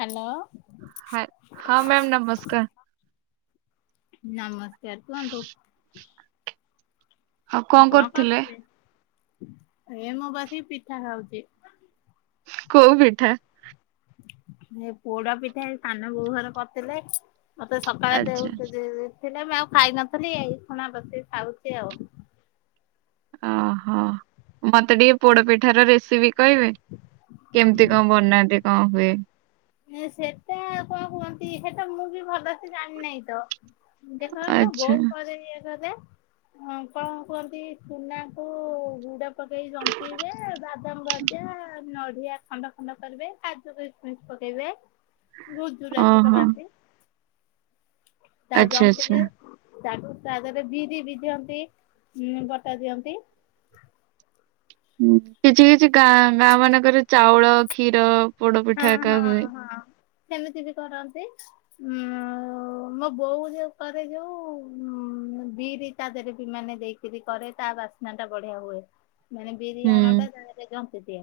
Hello. Hi ହଁ ma'am ନମସ୍କାର। ନମସ୍କାର କୁହନ୍ତୁ। ଆଉ କଣ କରୁଥିଲେ କରୁଥୁଲେ ଏ ମୁଁ ବସିକି ପିଠା ଖାଉଚି। କୋଉ ପିଠା? ଏ ପୋଡା ପିଠା ଏଇ ସାନ ବୋଉ ଘର କରିଥିଲେ। ମତେ ସକାଳେ ଦେଉ ଆଚ୍ଛା [unintelligible] ଥିଲେ ମୁଁ ଆଉ ଖାଇନଥିଲି ଏଇ ଖୁଣା ବସିକି ଖାଉଚି ଆଉ। ଓହୋ ମତେ ଟିକେ ପୋଡ ପିଠା ର ରେସିପି କହିବେ କେମତି? କଣ ବନାନ୍ତି କଣ ହୁଏ? ଇଏ ସେଟା କଣ କୁହନ୍ତି ସେଟା ମୁଁ ବି ଭଲସେ ଜାଣିିନାଇଁ ତ। [unintelligible] ଆଚ୍ଛା ବୋଉ କରେ ଇଏ କରେ। ହଁ ପା କୁହନ୍ତି ଚୁନା କୁ ଗୁଡା ପକେଇ ଜନ୍ତିବେ ବାଦାମ ଭଜା ନଡିଆ ଖଣ୍ଡ ଖଣ୍ଡ କରିବେ କାଜୁ କିସମିସ ପକେଇବେ ଗୁଜୁରାତି ଓହୋ ପକାନ୍ତି। ତାକୁ ଆଚ୍ଛା ଆଚ୍ଛା ଜନ୍ତିକି ତାକୁ ତା ଦେହରେ ବିରି ବି ଦିଅନ୍ତି ଉ ବଟା ଦିଅନ୍ତି। ଉଁ କିଛି କିଛି ଗାଁ ଗାଁ ମାନଙ୍କରେ ଚାଉଳ କ୍ଷୀର ପୋଡ ପିଠା ଏକା ହୁଏ। ସେମିତି ବି କରନ୍ତି ଉଁ ମୋ ବୋଉ ଯୋ କରେ ଯୋଉ ବିରି ତା ଦେହରେ ବି ମାନେ ଦେଇକ କିରି କରେ ତା ବାସ୍ନା ଟା ବଢିଆ ହୁଏ। ମାନେ ବିରି ଆଣ ଟା ହୁଁ ତାଦେହ ରେ ଜନ୍ତି ଦିଏ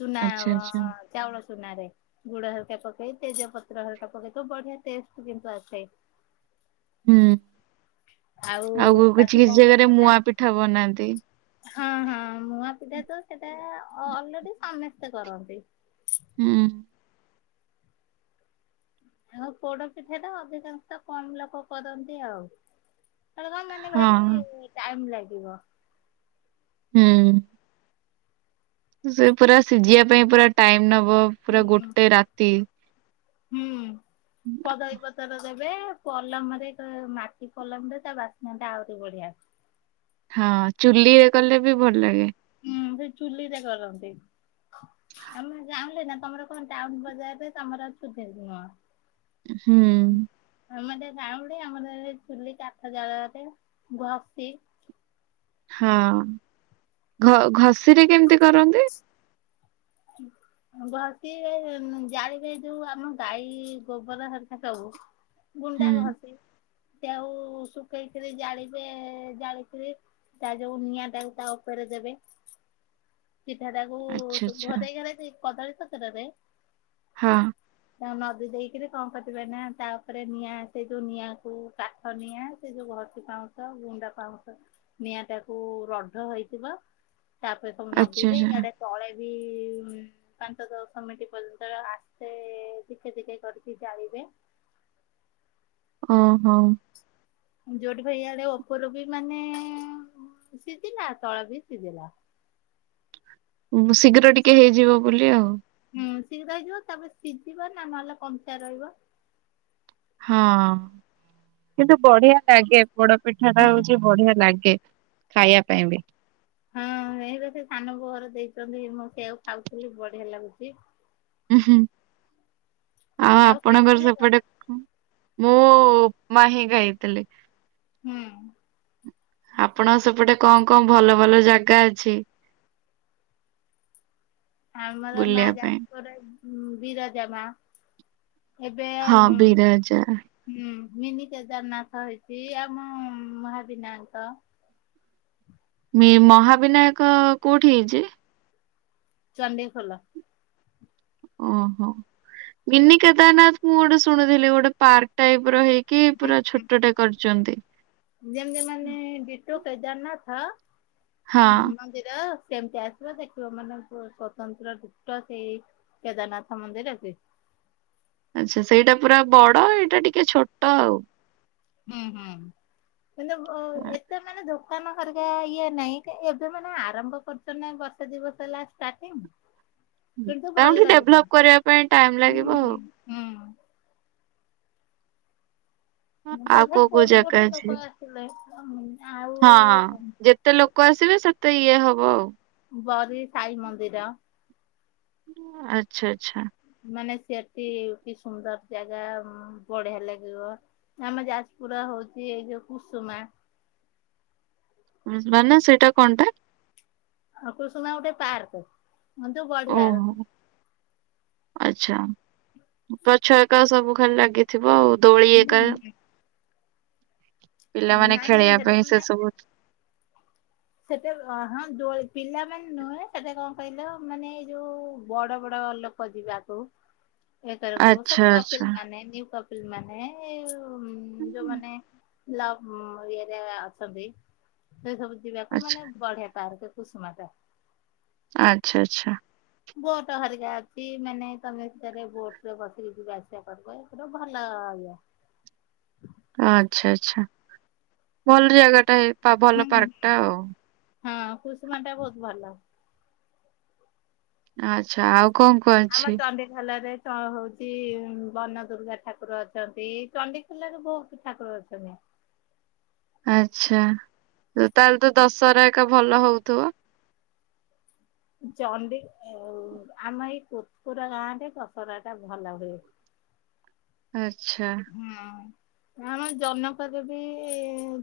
ଚୁନା ଆଚ୍ଛା ଆଁ ଆଚ୍ଛା। ଚାଉଳ ଚୂନାରେ ଗୁଡ ହାଲକା ପକେଇ ତେଜ ପତ୍ର ହାଲକା ପକେଇ ଥିବ ବଢିଆ ଟେଷ୍ଟ କିନ୍ତୁ ଆସେ। [inaudible] ହୁଁ ଆଉ ତାକୁ କିଛି କଣ କିଛି କରିବ ଜାଗାରେ ନା ମୁୂଆ ପିଠା ବନାନ୍ତି ହଁ ହଁ ମୁଁଆ ପିଠା ତ ସେଇଟା ଅଲରେଡି ସମେସ୍ତେ କରନ୍ତି। ହୁଁ ଆଉ ପୋଡ ପିଠାଟା ଅଧିକାଂଶ ତ କମ ଲୋକ କରନ୍ତି ଆଉ ସେଟା କଣ ମାନେ ଭାରି ହଁ। ଟାଇମ ଲାଗିବ ହୁଁ ସେ ପୁରା ସିଝିବା ପାଇଁ ପୁରା ଟାଇମ ନବ ପୁରା ହୁଁ ଗୋଟେ ରାତି ହୁଁ କଦଳୀ ପତର ଦ ଯେ ପଲମରେ ଏକ ମାଟି ପଲମରେ ତା ବାସ୍ନାଟା ଆହୁରି ବଢିଆ- ହଁ ଚୁଲିରେ କଲେ ବି ଭଲ ଲାଗେ ହୁଁ ସେ ଚୁଲିରେ କରନ୍ତି। ଆମେ ଗାଉଁଲେ ନା ତମର କଣ ଟାଉନ ବଜାରରେ ତମର [unintelligible] ହୁଁ ଆମେ ସେ ରାଉଡି ଆମର ଚୁଲି କାଠ ଜାଳରେ ଘଷି ହଁ ଘ ଘଷିରେ କେମିତି କରନ୍ତି? [inaudible] [unintelligible] ଘଷି ହେଇ ଜାଳିବାଇ ଯୋଉ ଆମ ଗାଈ ଗୋବର ହେରିକା ସବୁ ହୁଁ ଗୁଣ୍ଡା ଘଷି ତାକୁ ଶୁଖେଇକିରି ଜାଳିବେ ଜାଳିକରି ତା ଯୋଉ ନିଆଁ ତାକୁ ତା ଉପରେ ଦେବେ ପିଠାଟାକୁ ଆଚ୍ଛା ସେ ଆଚ୍ଛା ଘରେଇ ଘରେଇ କଦଳୀ ପତ୍ରରରେ ହଁ ତା ନଦୀ ଦେଇକରି କଣ କରିବ ନା ତା ଉପରେ ନିଆଁ ସେଇ ଯୋଉ ନିଆଁକୁ ତା ଧନିଆ ସେ ଯୋଉ ଘସି ପାଉଁଛ ଗୁଣ୍ଡା ପାଉସ ନିଆଁ ଟାକୁ ରଢ ହେଇଥିବ ତାପରେ ସବୁ ଆଚ୍ଛା ନଦିବେ ଆଚ୍ଛା ଇଆଡେ ତଳେ ବି ପାଞ୍ଚ ଦଶ ମିନିଟ ପର୍ଯ୍ୟନ୍ତ ଆସ୍ତେ ଧିକେ ଧିକେ କରିକି ଜାଳିବେ ଓହୋ ଯୋଉଠି ଭାଇଆଡେ ଉପର ବି ମାନେ ସିଝିଲା ତଳ ବି ସିଝିଲା ଉ ଶୀଘ୍ର ଟିକେ ହେଇଯିବ ବୋଲି ଆଉ ହୁଁ ଶୀଘ୍ର ହେଇଯିବ ତାପରେ ସିଝିବ ନା ନହେଲେ କଞ୍ଚା ରହିବ ହଁ କିନ୍ତୁ ବଢିଆ ଲାଗେ ପୋଡ ପିଠା ଟା ହଉଛି ବଢିଆ ଲାଗେ ଖାଇବା ପାଇଁ ବି ହେଇପା ସେ ସାନ ବୋ ଘର ଦେଇଛନ୍ତି ମୁଁ ସେଆକୁ ଖାଉଥିଲି ବଢିଆ ଲାଗୁଛି ଉ ହୁଁ ଆଉ ଆପଣଙ୍କର ଖାଇଥିଲେ କଣ ସେପଟେ ମୁଁ ଉପମାହିଁ ଗାଇଥିଲି ହୁଁ ଆପଣଙ୍କ ସେପଟେ କଣ କଣ ଭଲ ଭଲ ଜାଗା ଅଛି? ଆମର ମା ବୁଲିବା ପାଇଁ? ଯାଜପୁର ରେ ବିରଜା ମା ଏବେ ଆଉ ହଁ ହୁ ବିରଜା ହୁଁ ମିନି କେଦାରନାଥ ହେଇଛି ଆମ ମହାବିନାୟକ ମୀ ମହାବିନାୟକ କୋଉଠି ହେଇଛି? ଚଣ୍ଡିଖୋଲ ଓହୋ ବିିନି କେଦାରନାଥ ମୁଁ ଗୋଟେ ଶୁଣୁଥିଲି ଗୋଟେ ପାର୍କ ଟାଇପର ହେଇକି ପୁରା ଛୋଟଟେ କରିଚନ୍ତି। ଯେମତି ମାନେ ଡିଟୋ କେଦାରନାଥ ହଁ ମନ୍ଦିର ସେମତିଆ ଦେଖିବ ମାନେ ସ୍ଵତନ୍ତ୍ର ଡିଟୋ ସେଇ କେଦାରନାଥ ମନ୍ଦିର ଅଛି। ଆଚ୍ଛା। ସେଇଟା ପୁରା ବଡ ଏଇଟା ଟିକେ ଛୋଟ ଆଉ। ହୁଁ ହୁଁ, କିନ୍ତୁ ଏତେ ମାନେ ଦୋ ଦୋକାନ ହେରିକା ଇଏ ନାଇଁ, କାଇଁ ଏବେ ମାନେ ଆରମ୍ଭ କରୁଛ ନାଇଁ ବର୍ଷେ ଦି ବର୍ଷ ହେଲା ଷ୍ଟାର୍ଟିଂ କିନ୍ତୁ ଭଲ ଆଉ ବି ଲାଗୁଛି। ଡେଭଲପ କରିବା ପାଇଁ ଟାଇମ ହୁଁ ଲାଗିବ ହୁଁ ଆଉ। ହୁଁ। ଆଉ ତଥାପି କୋଉ କୋଉ କୋଉଠୁ ଜାଗା କୋଉଠୁ ଅଛି? ଲୋକ ଆସିଥିଲେ [unintelligible] ଆଉ ହଁ ଯେତେ ଲୋକ ଆସିବେ, ସେତେ ଇଏ ହବ ଆଉ। ବରି ସାଇ ମନ୍ଦିର ଅଁ ଆଚ୍ଛା ଆଚ୍ଛା। ମାନେ ସେଠି ବି ସୁନ୍ଦର ଜାଗା ଉମ୍ ବଢିଆ ଲାଗିବ। ଆମ ଯାଜପୁର ହଉଛି ଏଇ ଯୋଉ କୁସୁମା। କୁସୁମା ନା ସେଇଟା କଣଟା? ଆଉ କୁସୁମା ଗୋଟିଏ ପାର୍କ। ହଁ ତ ବଢିଆ। ଓହୋ ଆଚ୍ଛା। ଗଛ ହେକା ସବୁ ଖାଲି ଲାଗିଥିବ ଆଉ। ଦୋଳି ଏକା, ପିଲାମାନେ ନାଇଁ ନାଇଁ ଖେଳିବା ସେଟା ପାଇଁ ସେସବୁ ସେଟେ ହଁ ଦୋଳି ପିଲାମାନେ ନୁହେଁ, ସେଟେ କଣ କହିଲ ମାନେ ଏଇ ଯୋଉ ବଡ ବଡ ଲୋକ ଖୋଜିବାକୁ [inaudible] ଏ ତର କ ଆଚ୍ଛା ସବୁ କପିଲ ଆଚ୍ଛା ମାନେ ନ୍ୟୁ କପ ପିଲ ମାନେ ଏଇ ଯୋଉମାନେ ଲଭ ଇଏରେ ଅଛନ୍ତି ସେ ସବୁ ଯିବାକୁ ଆଚ୍ଛା। ମାନେ ବଢିଆ ପାର୍କ କୁସୁମାଟା। ଆଚ୍ଛା ଆଚ୍ଛା। ବୋଟ ହରିକା ଅଛି ମାନେ ତମେ ସେଥିରେ ବୋଟରେ ବସିକି ଯିବା ଆସିବା କରିବ, ଏ ଗୋଟେ ଭଲ ଇଏ। ଆଚ୍ଛା ଆଚ୍ଛା। ଭଲ ଜାଗାଟା ଏଇ ପା ଭଲ ହୁଁ। ପାର୍କଟା ଆଉ। ହଁ କୁସୁମାଟା ବହୁତ ଭଲ। ଆଚ୍ଛା। ଆଉ କଣ କଣ ଆମର ଅଛି? ଚଣ୍ଡି ଭଲରେ ତ ହଉଛି ବନ ଦୁର୍ଗା ଠାକୁର ଅଛନ୍ତି, ଚଣ୍ଡିଖୋଲାରେ ବହୁତ ତ ଠାକୁର ଅଛନ୍ତି। ଆଚ୍ଛା। ତାହେଲେ ତ ଦଶହରା ଏକା ଭଲ ହଉଥିବ? ଚଣ୍ଡି ଆଉ ଆମ ଏଇ କୋତପୁରା ଗାଁରେ ଦଶରାଟା ଭଲ ହୁଏ। ଆଚ୍ଛା। ହଁ ଆମ ଜନକରେ ବି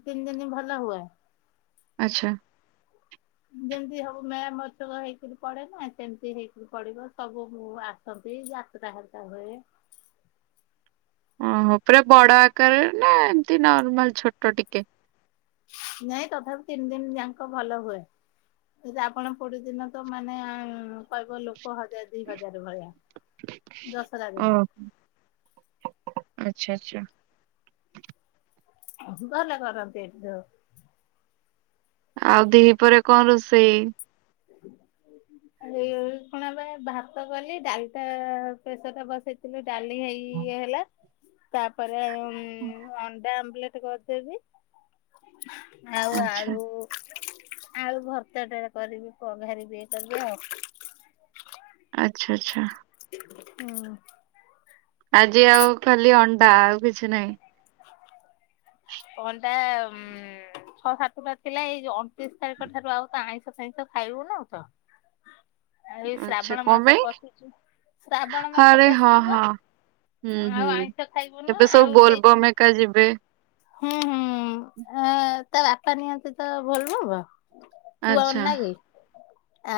ତିନି ଦିନ ଭଲ ହୁଏ। ଆଚ୍ଛା। ଯେମତି ହବ ମେଳା ମହୋତ୍ସବ ହେଇକିରି ପଡେ ନା, ସେମତି ହେଇକିରି ପଡିବ। ସବୁ ମୁଁ ଆସ [unintelligible] ଯାତ୍ରା ହେରିକା ହୁଏ ଓହୋ। ପୁରା ବଡ ଆକାରରେ ନା, ଏମତି ନର୍ମାଲ ଛୋଟ ଟିକେ? ନାଇଁ ତଥାପି ତିନି ଦିନ ଯାକ ଭଲ ହୁଏ। ଯଦି ଆପଣ କୋଉଠି ଦିନ ତ ମାନେ କହିବ ଲୋକ ହଜାର ଦି ହଜାର ଭଳିଆ, ଦଶରା ଓଃ, ଦିନ। ଆଚ୍ଛା ଆଚ୍ଛା। ଭଲ କରନ୍ତି ଏଠି ସବୁ। ଆଉ ଦ୍ଵିପହରେ କଣ ରୋଷେଇ? [inaudible] ଆରେ ଇଏ କଣ ପାଇଁ ଭାତ କଲି, ଡାଲିଟା ପ୍ରେସରରେ ବସେଇ ଥିଲୁ ଡାଲି ହେଇ ଇଏ ହେଲା ତାପରେ ଅନ୍ ଅଣ୍ଡା ଆମ୍ବଲେଟ କରିଦେବି ଆଉ ଆଚ୍ଛା, ଆଳୁ ଆଳୁ ଭର୍ତ୍ତା ଟା କରିବି ପଘାରିବି ଇଏ କରିବି ଆଉ। ଆଚ୍ଛା ଆଚ୍ଛା। ହୁଁ। ଆଜି ଆଉ ଖାଲି ଅଣ୍ଡା ଆଉ କିଛି ନାହିଁ। ଅଣ୍ଡା ଉଁ। ଛଅ ସାତଟା ଥିଲା ଏଇ ଯୋଉ ଅଣତିରିଶ ତାରିଖ ଠାରୁ ଆଉ ତ ଆଇଁଷ ଫାଇଁଷ ଖାଇବୁନୁ ତ ଆଉ ଏଇ [inaudible] ଆଛା ଶ୍ରାବଣ କଣ ମାସ ପାଇଁ ପଶିଚି ଶ୍ରାବଣ ମାସ ଆରେ ହଁ ପଶିଯିବ ହଁ। ହୁଁ ଆଉ ହୁଁ ଆଇଁଷ ଖାଇବୁନୁ ଏବେ ସବୁ ଆଉ ବୋଲ ସେଇ ବମ୍ ହେକା ଯିବେ। ହୁଁ ହୁଁ ଆ ତା ବାପା ନିଅନ୍ତି ତ ବୋଲବବ। ପୁଅ ଆଚ୍ଛା, ନାଗି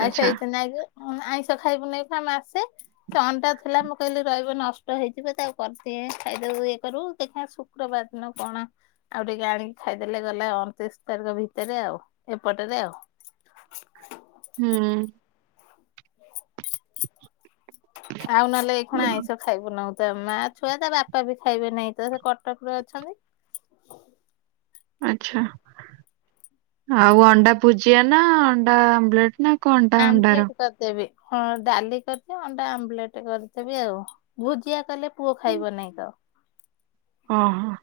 ଆ ଆଚ୍ଛା। ସେଇଥି ନାଗି। ମୁଁ କଇଲି ଆଇଁଷ ଖାଇବୁନୁ ଏଇଖିଣା ମାସେ। ସେ ଅଣ୍ଡା ଥିଲା ମୁଁ କହିଲି ରହିବନି ନଷ୍ଟ ହେଇଯିବ ତାକୁ କରିଦିଏ ଖାଇଦବୁ ଇଏ କରିବୁ ଦେଖିବା ଶୁ ଶୁକ୍ରବାରଦିନ କଣ। ଆଉ ଟିକେ ଆଣିକି ଖାଇଦେଲେ ଗଲା ଅଣତିରିଶ ତାରିଖ ଭିତରେ ଆଉ ଏପଟରେ ଆଉ। [inaudible] ହୁଁ। ଆଉ ନହେଲେ ଏଇ ଖୁଣା ଆଇଁଷ ଖାଇବୁନୁ ତ ମା ଛୁଆ ତା ବାପା ବି ଖାଇବେ ନାହିଁ ତ ସେ କଟକରେ ଅଛନ୍ତି। ଆଛା ଆଉ ଅଣ୍ଡା ଭୁଜିଆ ନା ଅଣ୍ଡା ଆମ୍ଲେଟ ନା। କଣଟା ଅଣ୍ଡାର? ଆମ୍ବଲେଟ କରିଦେବି ହଁ ଡାଲି କରିଚି ଅଣ୍ଡା ଆମ୍ବଲେଟ କରିଦେବି ଆଉ। ଭୁଜିଆ କଲେ ପୁଅ ଖାଇବ ନାହିଁ ତ। ଅଁ ହଁ।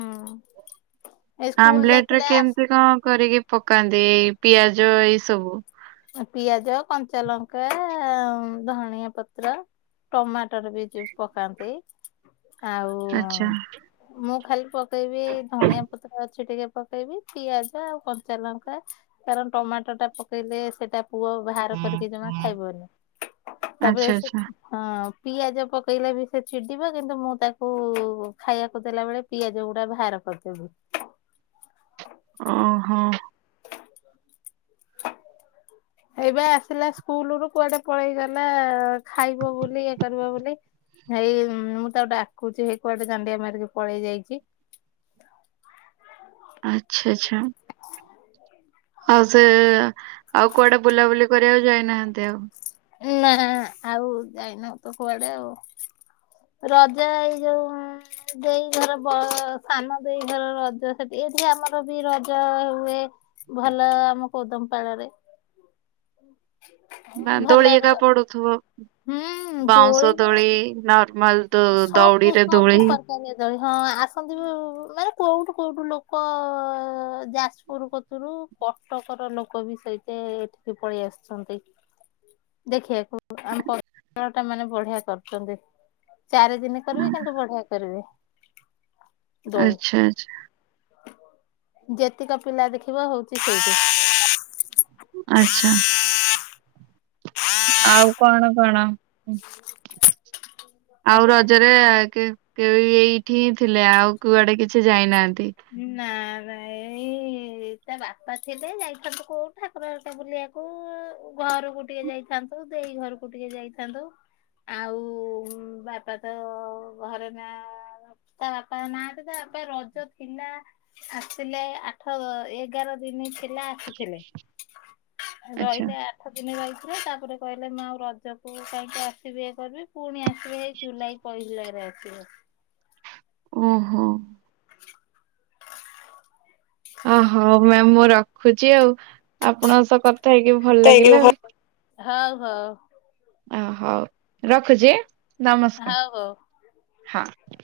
ହୁଁ। ଆମ୍ଲେଟ ରେ କେମିତି କଣ କରିକି ପକାନ୍ତି ଏଇ ପିଆଜ ଏଇ ସବୁ। ପିଆଜ କଞ୍ଚା ଲଙ୍କା ଧନିଆ ପତ୍ର। ଟମାଟର ବି ଯିଏ ପକାନ୍ତି। ଆଉ ଆଛା। ମୁଁ ଖାଲି ପକେଇବି ଏଇ ଧଣିଆ ପତ୍ର ଅ ଅଛି ଟିକେ ପକେଇବି ପିଆଜ ଆଉ କଞ୍ଚା ଲଙ୍କା କାରଣ ଟମାଟୋ ଟା ପକେଇଲେ। ସେଟା ପୁଅ ବାହାର କରିକି ଜମା ଖାଇବନି। ତାପରେ ଆଚ୍ଛା ସେ ଆଚ୍ଛା ହଁ ପିଆଜ ପକେଇଲେ ବି ସେ ଚିଡିବ। କିନ୍ତୁ ମୁଁ ତାକୁ ଖାଇବାକୁ ଦେଲା ବେଳେ ପିଆଜ ଗୁଡା ଭାର କରିଦେବି। ଅଁ ହଁ। ହେଇବା ଆସିଲା ସ୍କୁଲ ରୁ କୁଆଡେ ପଳେଇଗଲା। ଖାଇବ ବୋଲି ଇଏ କରିବ ବୋଲି ‌। ହେଇ ମୁଁ ତାକୁ ଡାକୁଚି। ହେଇ କୁଆଡେ ଦାଣ୍ଡିଆ ମାରିକି ପଳେଇ ଯାଇଚି। ଆଚ୍ଛା ଛା। ଆଉ ସେ ଆଉ କୁଆଡେ ବୁଲାବୁଲି କରିବାକୁ ଯାଇନାହାନ୍ତି ଆଉ। ନା ଆଉ ଯାଇନୁ ତ କୁଆଡେ ଆଉ। ରଜ ଏଇ ଯୋଉ ଉଁ ଦେଇ ଘର ବ ସାନ ଦେଇ ଘର ରଜ। ସେଠି ଏଠି ଆମର ବି ରଜ ହୁଏ। ଭଲ ଆମ କୋଦମପାଳରେ। ନା ଭଲ ଦୋଳି ଏକ ର ଏକା ପଡୁଥିବ। ହୁଁ ବାଉଁଶ ନା ଦୋଳି ନ ନହେଲେ ଦୋ ଦଉଡିରେ ଦୋଳି। ତନି ଦୋଳି ହଁ ଆସନ୍ତି ବି ମାନେ କୋଉଠୁ କୋଉଠୁ ଲୋକ ଯାଜପୁର କତରୁ। କଟକର ଲୋକ ବି ସହିତେ ଏଠିକି ପଳେଇ ଆସିଛନ୍ତି। ଦେଖିବାକୁ ଆମ ପଟଳ ଟା ମାନେ ବଢିଆ କରୁଚନ୍ତି। ଚାରି ଦିନି କରିବେ କିନ୍ତୁ ବଢିଆ କରିବେ। ଦୋଳି ଆଚ୍ଛା ଆଛା। ଯେତିକ ପିଲା ଦେଖିବେ ହଉଛି ସେଇଠି। ଆଚ୍ଛା। ଆଉ କଣ କଣ ଆଉ ଆଜ୍ଞା ରଜରେ କେ ଏଇଠି ହିଁ ଥିଲେ ଆଉ କୁଆଡେ କିଛି ଯାଇନାହାନ୍ତି? ନାରାଇ ତା ବାପା ଥିଲେ ଯାଇଥାନ୍ତୁ କୋଉଠା କରଟେ ବୁଲିବାକୁ ଘରକୁ ଟିକେ ଯାଇଥାନ୍ତୁ। ଦେଇ ଘରକୁ ଟିକେ ଯାଇଥାନ୍ତୁ। ଆଉ ବାପା ତ ଘରେ ନା ତା ବାପା ନାହାନ୍ତି। ତା ବାପା ରଜ ଥିଲା ଆସିଥିଲେ ଆଠ ଏଗାର ଦିନି ଥିଲା ଆସିଥିଲେ। ଆଚ୍ଛା। ରହିଲେ ଆ ଆଠ ଦିନି ରହିଥିଲେ ତାପରେ କହିଲେ ମା ଆଉ ରଜକୁ କାହିଁକି ଆସିବି। ଇଏ କରିବି ପୁଣି ଆ ଏଇ ଜୁଲାଇ ପହିଲାରେ ଆସିବେ। ଓହୋ। [inaudible] ଓହୋ ମ୍ୟାାମ ମୁଁ ରଖୁଛି। ଆଉ ଆପଣଙ୍କ ସହ କଥା ହେଇକି ଭଲ ହଉ ଲାଗିଲା ହଉ। ଓ ହଉ ରଖୁଛି ଆଁ ହଉ ହଉ। ନମସ୍କାର ହଁ।